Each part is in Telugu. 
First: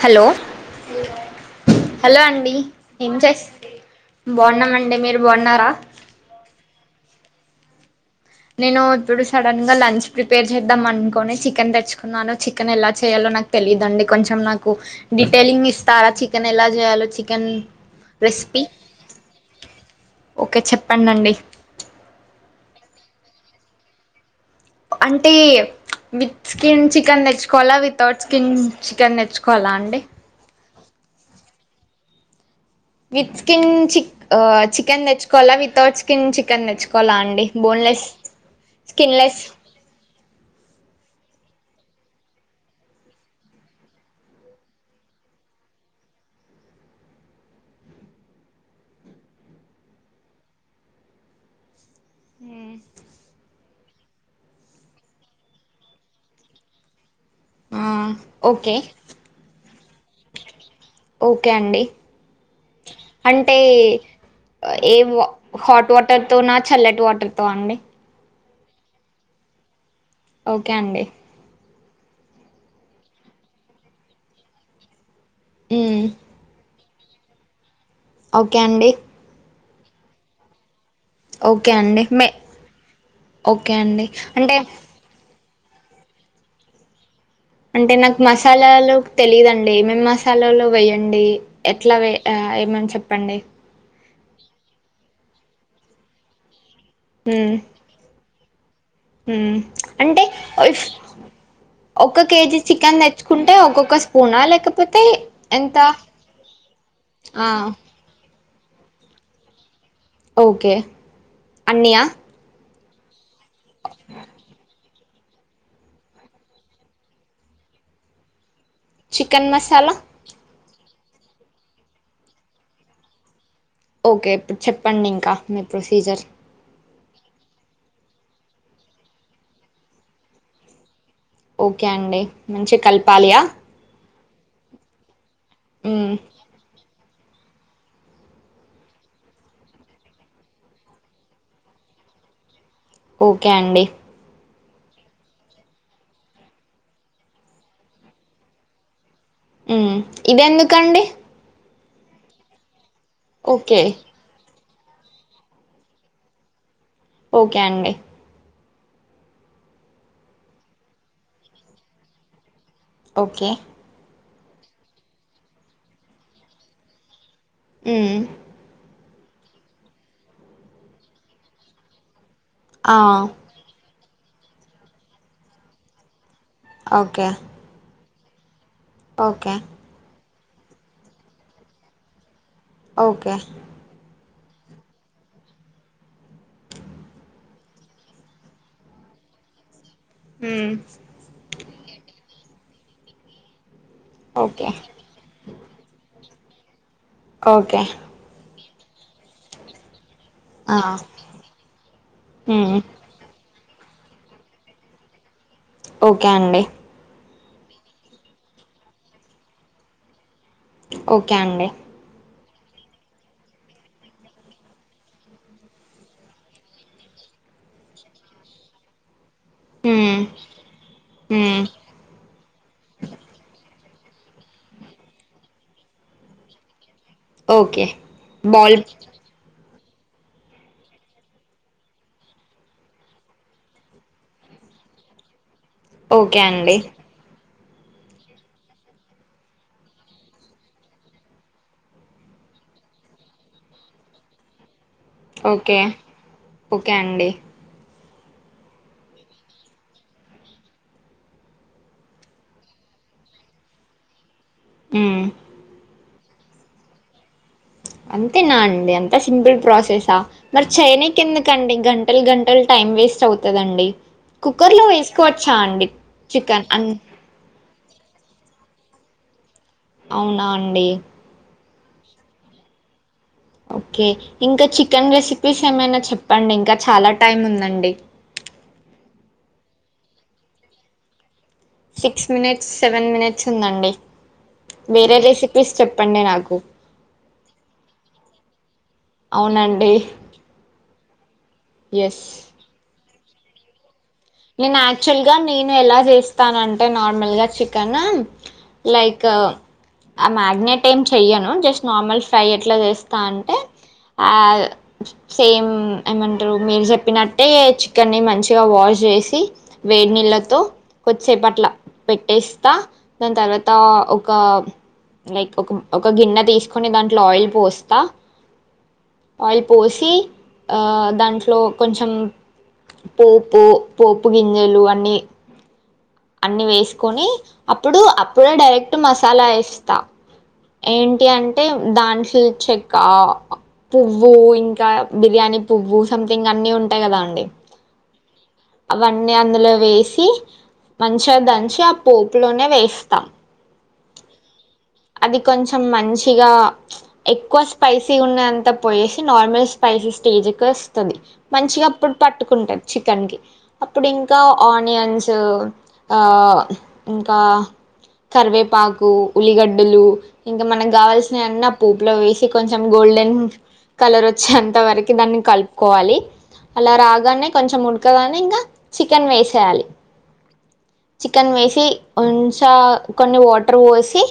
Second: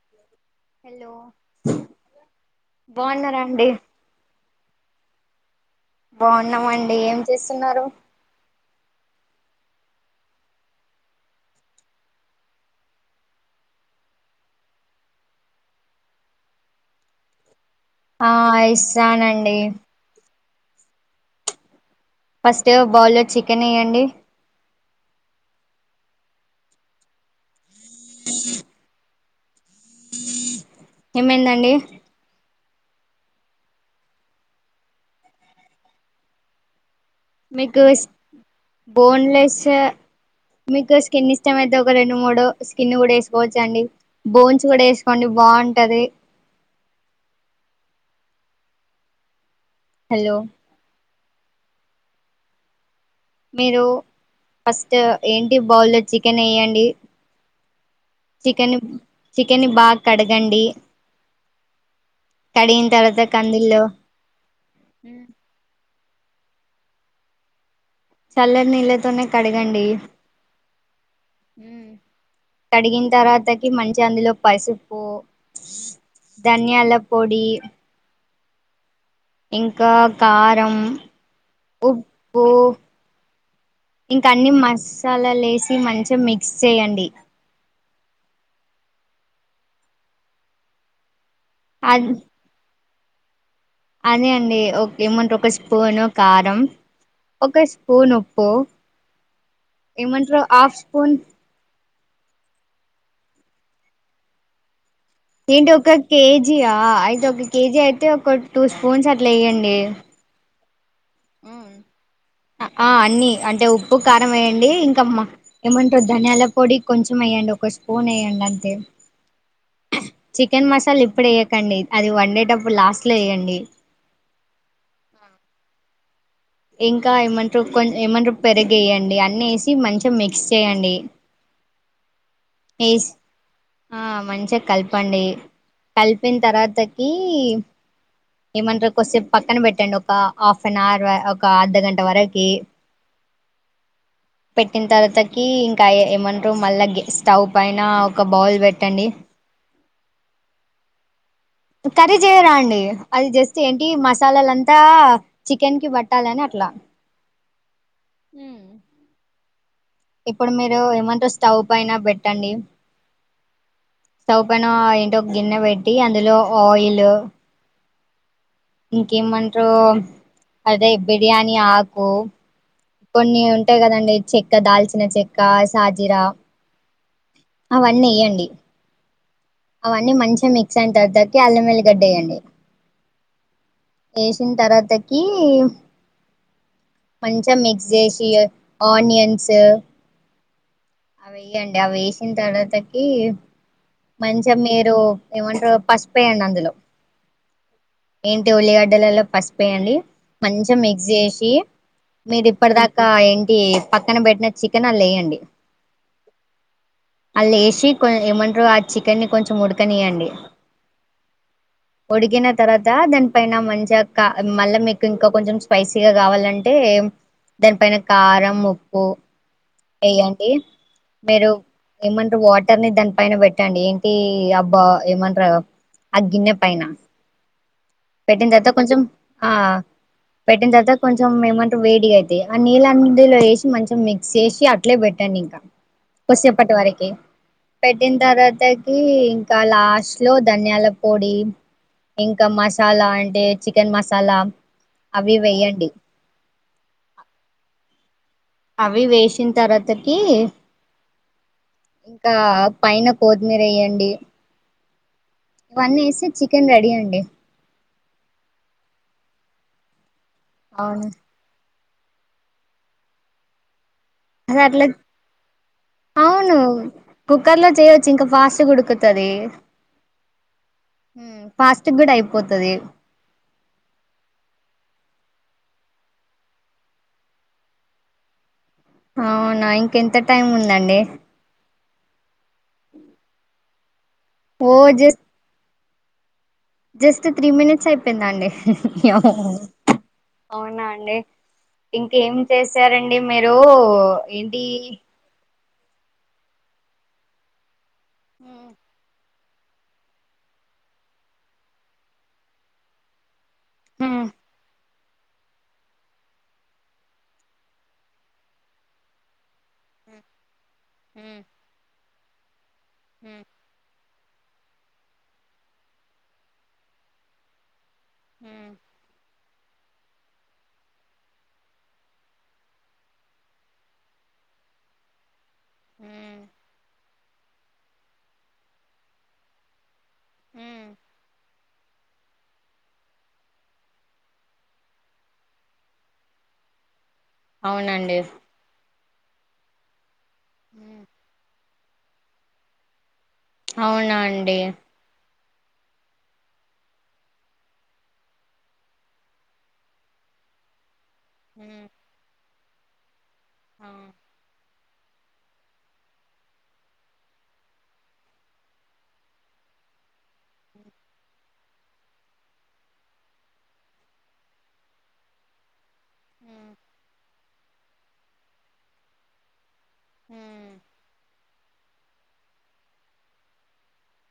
హలో, హలో హలో అండి. ఏం బాగున్నారా చేస్త అండి బాగున్నామండి మీరు. బావున్నార. బావున్నామండి. ఏం చేస్తున్నారు. నేను ఇప్పుడు సడన్గ లంచ్ ప్రిపేర్ చేద్దాం అనుకొని చికెన్ తెచ్చుకున్నాను చికెన్ ఎలా చేయాలో నాకు తెలీదండి కొంచెం నాకు డీటెయిలింగ్ ఇస్తారా చికెన్ ఎలా చేయాలో చికెన్ ఆ ఇస్సానండి. ఓకె చెప్పండండి. ఫస్ట్ బౌల్లో చికెన్ ఏయండి. అంటే విత్ స్కిన్ చికెన్ తెచ్చుకోవాలా విత్ తౌట్ స్కిన్ చికెన్ తెచ్చు కోలా అండి. ఏమైందండి. విత్ స్కిన్ చిక్ ఆ చికెన్ తెచ్చుకోలా వితౌట్ స్కిన్ చికెన్ తెచ్చు మీకు ఇస్ స్కిన్లెస్ బోన్లెస్ మీకు స్కిన్ని ఇష్ట అయితే ఒక రెండు మూడు స్కిన్ కూడ వేసుకోవచ్చండి బోన్స్ కూడ వేసుకోండి బాగుంటది. హలో హా మీరు ఫస్ట్ ఏంటి బౌల్లో చికెన్ ఏయండి. ఆ ఓకే చికెన్ చికెన్ని బాగ్ కడగండి ఓకే అండి కడిగిన తర్వాత అంటే కందుల్లో ఏ వ హాట్ వాట్ వాటర్ తో నా చల్లటి వాటర్ తో అండి చల్ల నీళ్ళతోనే కడగండి ఓకే అండి కడిగిన్తర్వాతకి మంచి అందులో పసుపు హ్మ్. ధన్యాల పొడి ఓకే అండి ఇంకా కారం ఓకే అండి మే ఉప్పు ఓకే అండి ఇంకా అన్ని అంటే మసాలాలు వేసి మంచిగా మిక్స్ చేయండి అంటే నాకు మసాలాలు తెలిదుండి ఏమేం మసాలాలు వేయ్యడి అ ఎట్లవే ఆ ఏమంట పండే అదే అండి ఓకే మంట ఒక స్పూను కారం హ్మ్. ఒక స్పూన్ ఉప్పు హ్మ్. ఏమంటారు హాఫ్ స్పూన్ ఒక్క కేజీ చికెన్ దెచ్చుకుంటే ఒక్కొక్క స్పూనా లేకపో ఏంటి ఒక కేజీయా అయితే ఆ! ఒక కేజీ అయితే ఒక టూ స్పూన్స్ అట్లా ఇ్యండి ఓకే అన్య ఆ అన్నీ అంటే ఉప్పు కారం వేయండి ఇంకా ఇంకమ్మా ఏమంటారు ధనియాల పొడి కొంచెం యేయండి ఒక స్పూన్ యేయండి అని చికెన్ మస చాలా చికెన్ మసాలె ఇప్పుడు యేయకండి అది వండేటప్పు లాస్ట్ లో యేయండి ఓకే చెప్పండింకా మీ ప్రొసీజర్ ఇంకా ఏమంటరు కొంచ ఏమంటూ పెరుగ వేయండి అన్న వేసి మంచిగా మిక్స్ చేయండి ఓకే అండి మంచి వేసి కలపాలియా ఆ మంచిగా కలపండి మ్మ్ కలిపిన తరత ఏమంటరు కోస్సెపు పక్కన పెట్టండి ఒక హాఫ్ అన్ అవర్ క అర్ధ గంట వరకి ఓకే అండి పెట్టిన తర్వాతకి ఇంకా ఏమంటరు మళ్ళా స్టవ్ పైన ఒక బౌల్ పెట్టండి ఉ ఇదెందుకండి కరీ చేయరా అండి అది జస్ట్ ఓకే ఏంటి మసాలాలంతా అంత చికెన్ కి బట్టాలని అట్లా ఓకే అండి ఉ ఇప్పుడు మీరు ఏమంటారు స్టవ్ పైన పెట్టండి ఓకే స్టవ్ పను ఏంటో ఒక గిన్నె పెట్టి అందులో ఆయిల్ హ్మ్మ్ ఇంకేము అదే బిర్యానిి హకు ఆ కొన్ని ఉంటాయి కదండి చెక్క దాల్చిన చెక్క సాాజిరా ఓకే అవన్నీయ్యండి అడి ఓకే అవన్నీ మంచి మిక్స్ అయిన తర్వాతకి అల్లంల్లిగడ్డేయం్యడి ఓకే వేసిన తర్వాతకి మంచిగా మిక్స్ చేసి ఆనియన్స్ హ అవి వెయ్యండి అవి వేసిన తర్వాతకి మంచిగా ఓకే మీరు ఏమంటారు పసుపు ప్ప ఎలో ఓకే ఏంటి ఉలిగాడ్ గద్దలలో పసిపోయండి మంచిగా ఆ మిక్స్ చేసి మీరి ఇప్పటి మ్మ్ దాకా ఏంటి పక్కన పెట్టిన చికెన్ అ లేయంండి ఓకే అండి అల్ ఏేసి కొ ఏమన్ చికెన్ని ని కొంచెం ఉడకనివ్యండి ఓకే అండి తర్వాత దానిపైన మంచిగా మళ్ళీ మీకు ఇంకా కొంచెం స్పైసీగా కావాలంటే దానిపైన కారం ఉప్పు మ్మ్ వయ్యండి మీరు మ్మ్ ఏమంట వాటర్ ని దాని పైన పెట్టండి ఏంటి అబ్బ ఏమ ఆ గన్నె పనా ఓకే పెట్టిన తర్వా బాల్ కొంచెం ఆ పెట్టిన తర్వాత కొంచెం ఏమంటే వేడిగా అయితాయి ఆ నీళ్ళ అందులో వేసి మంచం మిక్స్ చేసి అట్లే పెట్టండి ఇంకా ఓకే కొసేప్పట్టు అండి వరకి పెట్టిన తర్వాతకి ఇంకా లాస్ట్ లో ధనియాల పొడి ఇంకా మసాలా అంటే చికెన్ మసాలా అవి ఓకే వేయండి ఓకే అండి అవి వేసిన తర్వాతకి ఇంకా పైన కొతిమీర వేయండి ఆ వన్ వేసి చికెన్ రెడీ అండి అంతేనా అండి అంత సింపుల్ ప్రాసెసా మరి అవును చైనాకి ఎందుకండి గంటలు గంటలు టైం వేస్ట్ అవుతందండి అద అట్లా అవును చికెన్ అన్ కుక్కర్ లో చేయవచ్చు ఇంకా ఫాస్ట్ కుడు తది అవునా అండి ఫాస్ట్ కూడా అయిపోతుది ఓకే ఇంకా చికెన్ రెసిపీస్ ఏమైనా చెప్పండి ఇంకా చాలా టైం ఉందండి అవునా ఇంకెంత టైం ఉందండి సిక్స్ మినిట్స్ సెవెన్ మినిట్స్ ఉందండి ఓ వేరే జస్ట్ రెసిపీస్ చెప్పండి నాకు జస్ట్ త్రీ మినిట్స్ అయిపోయింద అండి అవు అవునండి అవునా అండి ఎస్ ఇంకేం చేశారండి అండి మీరు ఏంటి నేను యాక్చువల్ గా నేను ఎలా చేస్తాన అంటే నార్మల్ గా కనా లైక్ ఆ మ్యాగ్నెట్ ఏం చెయ్యను జస్ట్ నార్మల్ ఫ్రై ఎట్లా చేస్తా అంటే ఆ సేమ్ ఏమంటారు మీరు చెప్పినట్టే చికెన్ని ని మంచిగా వాష్ చేసి వేడినీళ్ళతో వచ్చే పట్ల పెట్టే న తర్వాత ఒక లైక్ ఒక ఒక గిన్నె తీసుకొని దాంట్లో ఆయిల్ పోస్తా హ ఆయిల్ పోసి దాంట్లో కొంచెం పోపు పోపు గింజలు అన్నీ అన్ని వేసుకొని అప్పుడు అప్పుడే డైరెక్ట్ మసాలా వేస్తా ఏంటి అంటే అంటే దాంట్లో చెక్క పువ్వు ఇంకా బిర్యానీ పువ్వు సంథింగ్ అన్ని ఉంటాయి కదాండి అవునండి అవన్నీ అందులో వేసి మంచి ఆ పోపులోనే వేస్తాం అవునా అండి అది కొంచెం మంచిగా ఎక్కువ స్పైసీ ఉన్నంత పోయేసి నార్మల్ స్పైసీ స్టేజ్కి వస్త్ మంచిగా అప్పుడు పట్టుకు కుంటారు చికెన్కి అప్పుడు ఇంకా ఆనియన్స్ ఆ ఇంకా కరివేపాకు ఉల్లిగడ్డలు ఇంకా మనకు కావాల్సినవి అన్ని ఆపొపులో వేసి కొంచెం గోల్డెన్ కలర్ వచ్చేంత వరకు దాన్ని కలుపు కోవాలి అలా రాగానే కొంచెం ఉడకగానే ఇంకా చికెన్ వేసేయాలి హ్మ్ చికెన్ వేసి ఉంచ కొన్ని వాటర్ పోసి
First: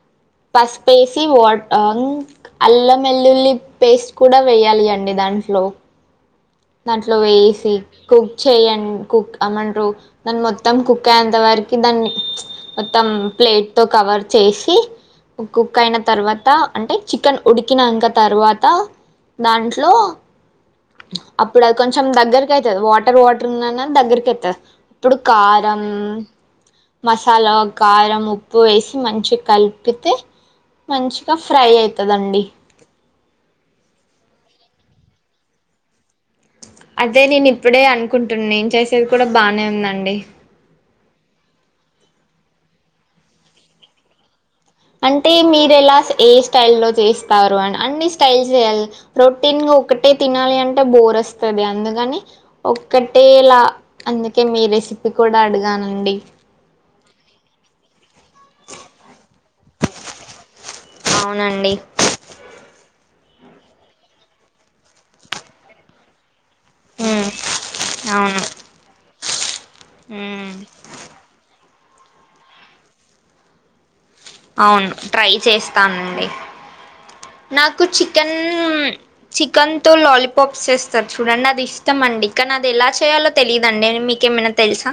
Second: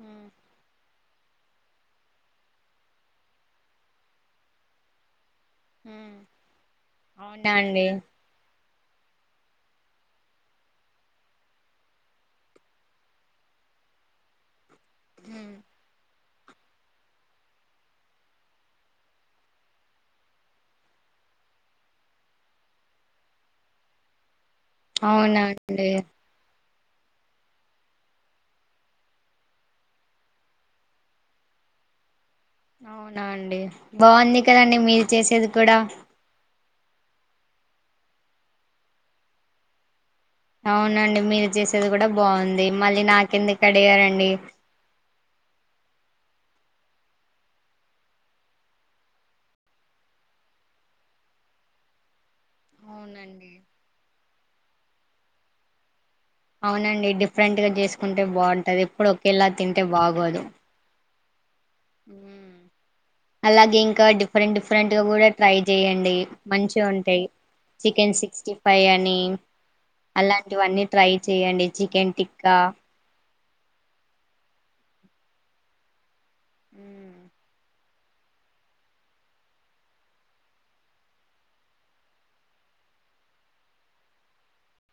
అవునా పసుపు ఎస్ వా అల్లం వెల్లుల్లి పేస్ట్ కూడా వేయాలి అండి దా దంట్లో దాంట్లో వేసి అండి కుక్ చేయండి కుక్ అమంటారు దాని మొత్తం కుక్ అయెంత వరకు దాన్ని మొత్తం ప్లేట్ తో కవర్ చేసి కు కుక్ అయిన తర్వాత అంటే చికెన్ ఉడికినాంక తర్వాత దాంట్లో అప్పుడు అది కొంచెం దగ్గరకి అయితాది వాటర్ వాటర్ ఉన్నాన్నా దగ్గరకి అయితాది అప్పుడు కారం అవునండి మసాలా కారం ఉప్పు వేసి మంచిగా కలిపితే మంచిగా ఫ్రై అయితాదండి బాగుంది కదండి మీరు చేసేది కూడా అదే నేను ఇప్పుడే అనుకుంటున్నాను నిను చేసేది కూడా బానే ఉందండి అవునండి మీరు చేసేది కూడా బాగుంది మళ్ళీ నాకెందుకు అడిగారండి అంటే మీరు ఎలా ఏ స్టైల్ లో చేస్తారు అని అన్ని స్టైల్ చేయాలి రొటీన్గా ఒకటే తినాలి అంటే బోర్ వస్తాది అందుకని అవునండి ఒక్కటేలా అందుక్ అందుకే మీ రెసిపీ కూడా అడిగానండి అవునండి డిఫరెంట్ గా చేసుకుంటే బాగుంటది ఇప్పుడు ఒకేలా తింటే బాగోదు అవునండి అలాగే ఇంకా డిఫరెంట్ డిఫరెంట్ గా కూడా ట్రై చెయండి మంచిగా ఉంటాయి ఉమ్ చికెన్ అవును సిక్స్టీ ఫైవ్ అని ఉమ్ అలాంటివన్నీ ట్రై చేయండి చికెన్ టిక్కా అవును ట్రై చేస్తానండి నాక్ నాకు చికెన్ చికెన్తో లాలీపాప్స్ చేస్తారు చూడండి అది ఇష్టం అండి కానీ అది ఎలా చేయాలో తెలియదాండి అ మీకేమైనా తెలుసా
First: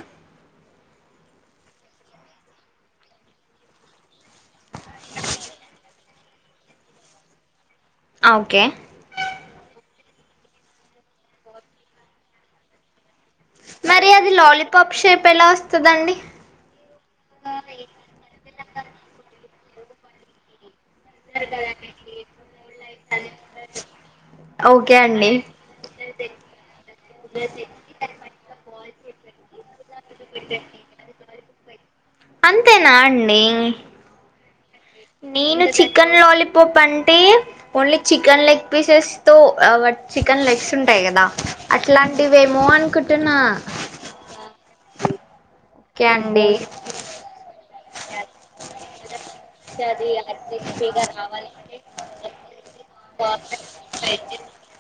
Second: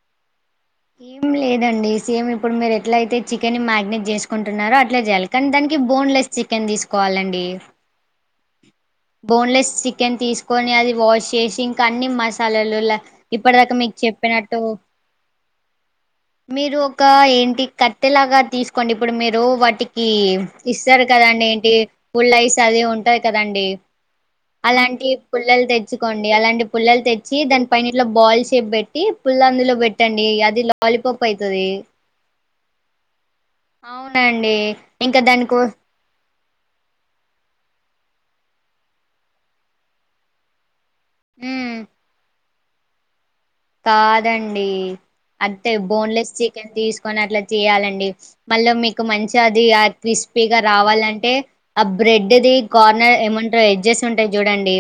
ఏం లేదండి సేమ్ ఇప్పుడు మీరు ఎట్లా అయితే చికెన్ మ్యాగ్నేట్ చేసుకుంటున్నారో అట్ అట్లే చేయాలి కానీ దానికి బోన్లెస్ చికెన్ తీసుకోవాలండి ఆ ఓకే బోన్లెస్ చికెన్ తీసుకొని అది వాష్ చేసి ఇంకా అన్ని మసాలాలు ల ఇప్పటిదక మీకు మరి అది చెప్పినట్టు లాలీపాప్ షేప్ ఎలా వస్తదండి మీరు ఒక ఏంటి కట్టెలాగా తీసుకు కోండి ఇప్పుడు మీరు వాటికి ఇస్తారు కదండి ఏంటి ఫుల్ రైస్ అది ఉంటది కదండీ ఓకే అలాంటి అండి పుల్లలు తెచ్చుకోండి అలాంటి పుల్ల వచ్చి దాని పైన ఇట్లా బాల్ షేప్ బెట్టి ట్టి పుల్ల అందులో పె ఎట్టండి అది లాలీపప్ అయితది అంతేనా అండి అవునండి ఇంకా దానికో నేను చికెన్ లాలిప్ పాప్ అంటే ఓన్లీ చికెన్ లెగ్ పీసెస్ తో చికెన్ లెగ్స్ ఉంటాయి కదా మ్మ్ అట్లాంటివి వేమో అనుకుంటున్నా కాదండి అదే ఓకే బోన్లెస్ అండి చికెన్ తీసుకొని అట్లా చేయా డాలండి మళ్ళ మీ ఒక మంచి అది ఆ క్రిస్పీగా రావాలంటే ఆ బ్రెడ్ది కార్నర్ ఏమంటారు ఎడ్జెస్ ఉంటాయి చూడండి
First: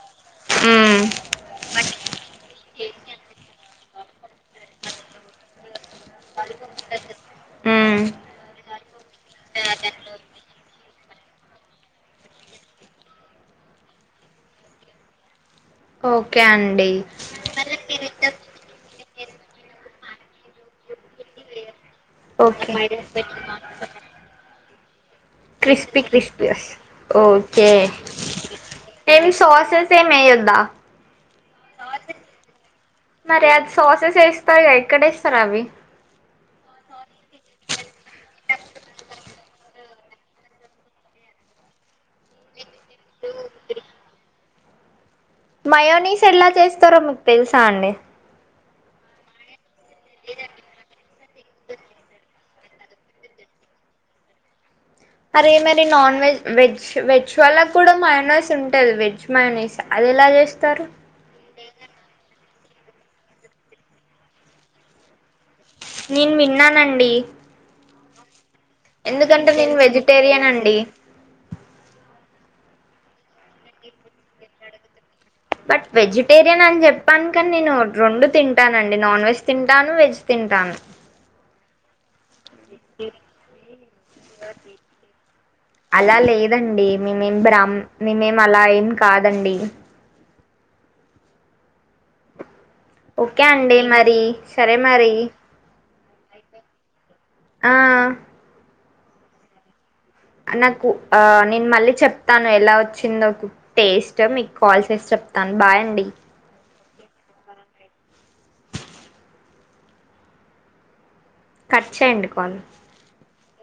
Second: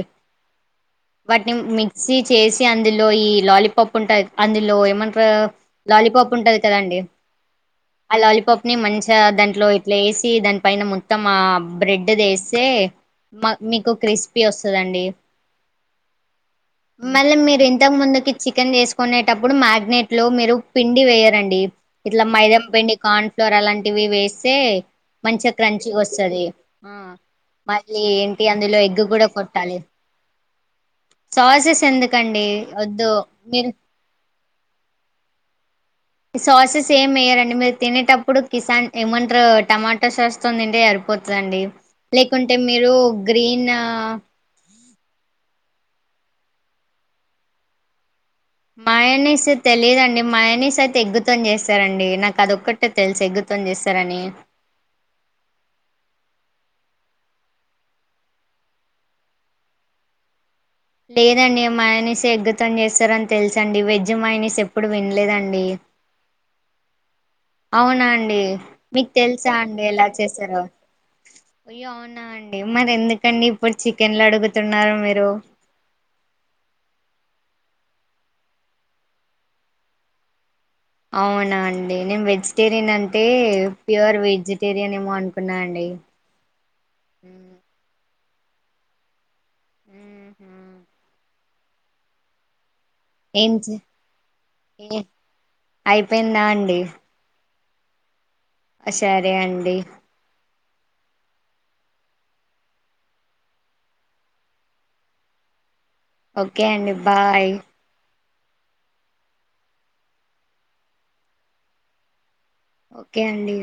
మ్మ్ వాటిని మిక్సీ చేసి అందులో ఈ లాలీపాప్ ఉంట అందులో ఏమంటార లాలీపాప్ ఉంటది కదండి మ్మ్ ఆ లాలీపాప్ ని మంచిగా దాంట్లో ఇట్లా వేసి దాని పైన ము మొత్త మా బ్రెడ్ దేస్తే మా మీకు క్రిస్పీ వస్తదండి ఓకే అండి మళ్ళీ మీరు ఇంతకు ముందుకి చికెన్ చేసుకునేటు టప్పుడు మ్యాగ్నేట్ లో మీరు పిండి వేయరండి. ఇట్లా మైదాం ఓకే పిండి కార్న్ ఫ్లోర్ అలాంటివి వేస్తే మంచిగా క్రంచిగా క్రిస్పీ వస్తది క్రిస్పి వస్ ఆ ఓకే మళ్ళీ ఏంటి అందులో ఎగ్ కూడా ఏమి కొట్టాలి సాసెస్ ఏమి వేయద్దా? సాసెస్ ఎందుకండి వద్దు సరే అది మీరు సాసెస్ వేస్తారు ఎక్కడ వేస్తారు అవి సాసెస్ ఏమి వేయ్యరండి మీరు తినేటప్పుడు కిసాన్ ఏమన్ అంటరు టమాటో సాస్తో తింటే సరిపోతుందండి లేకుంటే మీరు గ్రీన్ ఆ మయోనీస్ ఎలా చేస్తారో మీకు తెలుసా అండి మయోనిస్ తెలిదండి మయోనిస్ ఆయితే ఎగ్గు తో నీ చేస్తారండి నాకు అది ఒక్కటే తెలిసు ఎగ్ తో న్ చేస్తారని అరే మరి నాన్ వెజ్ వెజ్ వెజ్ వాల్ల కూడా మయోనిస్ ఉంటది వెజ్ మయోనిస్ అది ఎలా చేస్త లేదండి మయోనిస్ ఎగ్ మొత్తం చేస్తార అని తెలుస అండి వెజ్ మయోనిస్ ఎప్పుడు వినలేదండి నేను విన్నానండి అవునా అండి మీకు ఎందుకంటే తెలుసా నేను అండి ఎలా వెజిటేరియన్ చేస్తారో అండి అయ్యో అవునా అండి మరి ఎందుకండి ఇప్పుడు చికెన్లు అడుగుతున్నారు మీరు బట్ వెజిటేరియన్ అని చెప్పానుకని నేను రెండు తింటానండి నాన్ వెజ్ తింటాను వెజ్ తింటాను అవునా అండి నేను వెజ్ వెజిటేరియన్ అంటే ప్యూర్ వెజిటేరియన్ ఏమో అనుకున్నా అండి మ మేం అలా ఏం కాదండి వ హ ఓకే ఏం చే అండి మరి సరే మరి అప్ప ఎంద అండి ఆ సరే అండి నాకు ఆ నేను మళ్ళీ చెప్తాను ఎలా వచ్చిందో టేస్ట్ మీకు కాల్ చేసి చెప్తాను బాయ్ అండి ఓకే అండి బాయ్ కట్ చేయండి కొన్ని ఓకే అండి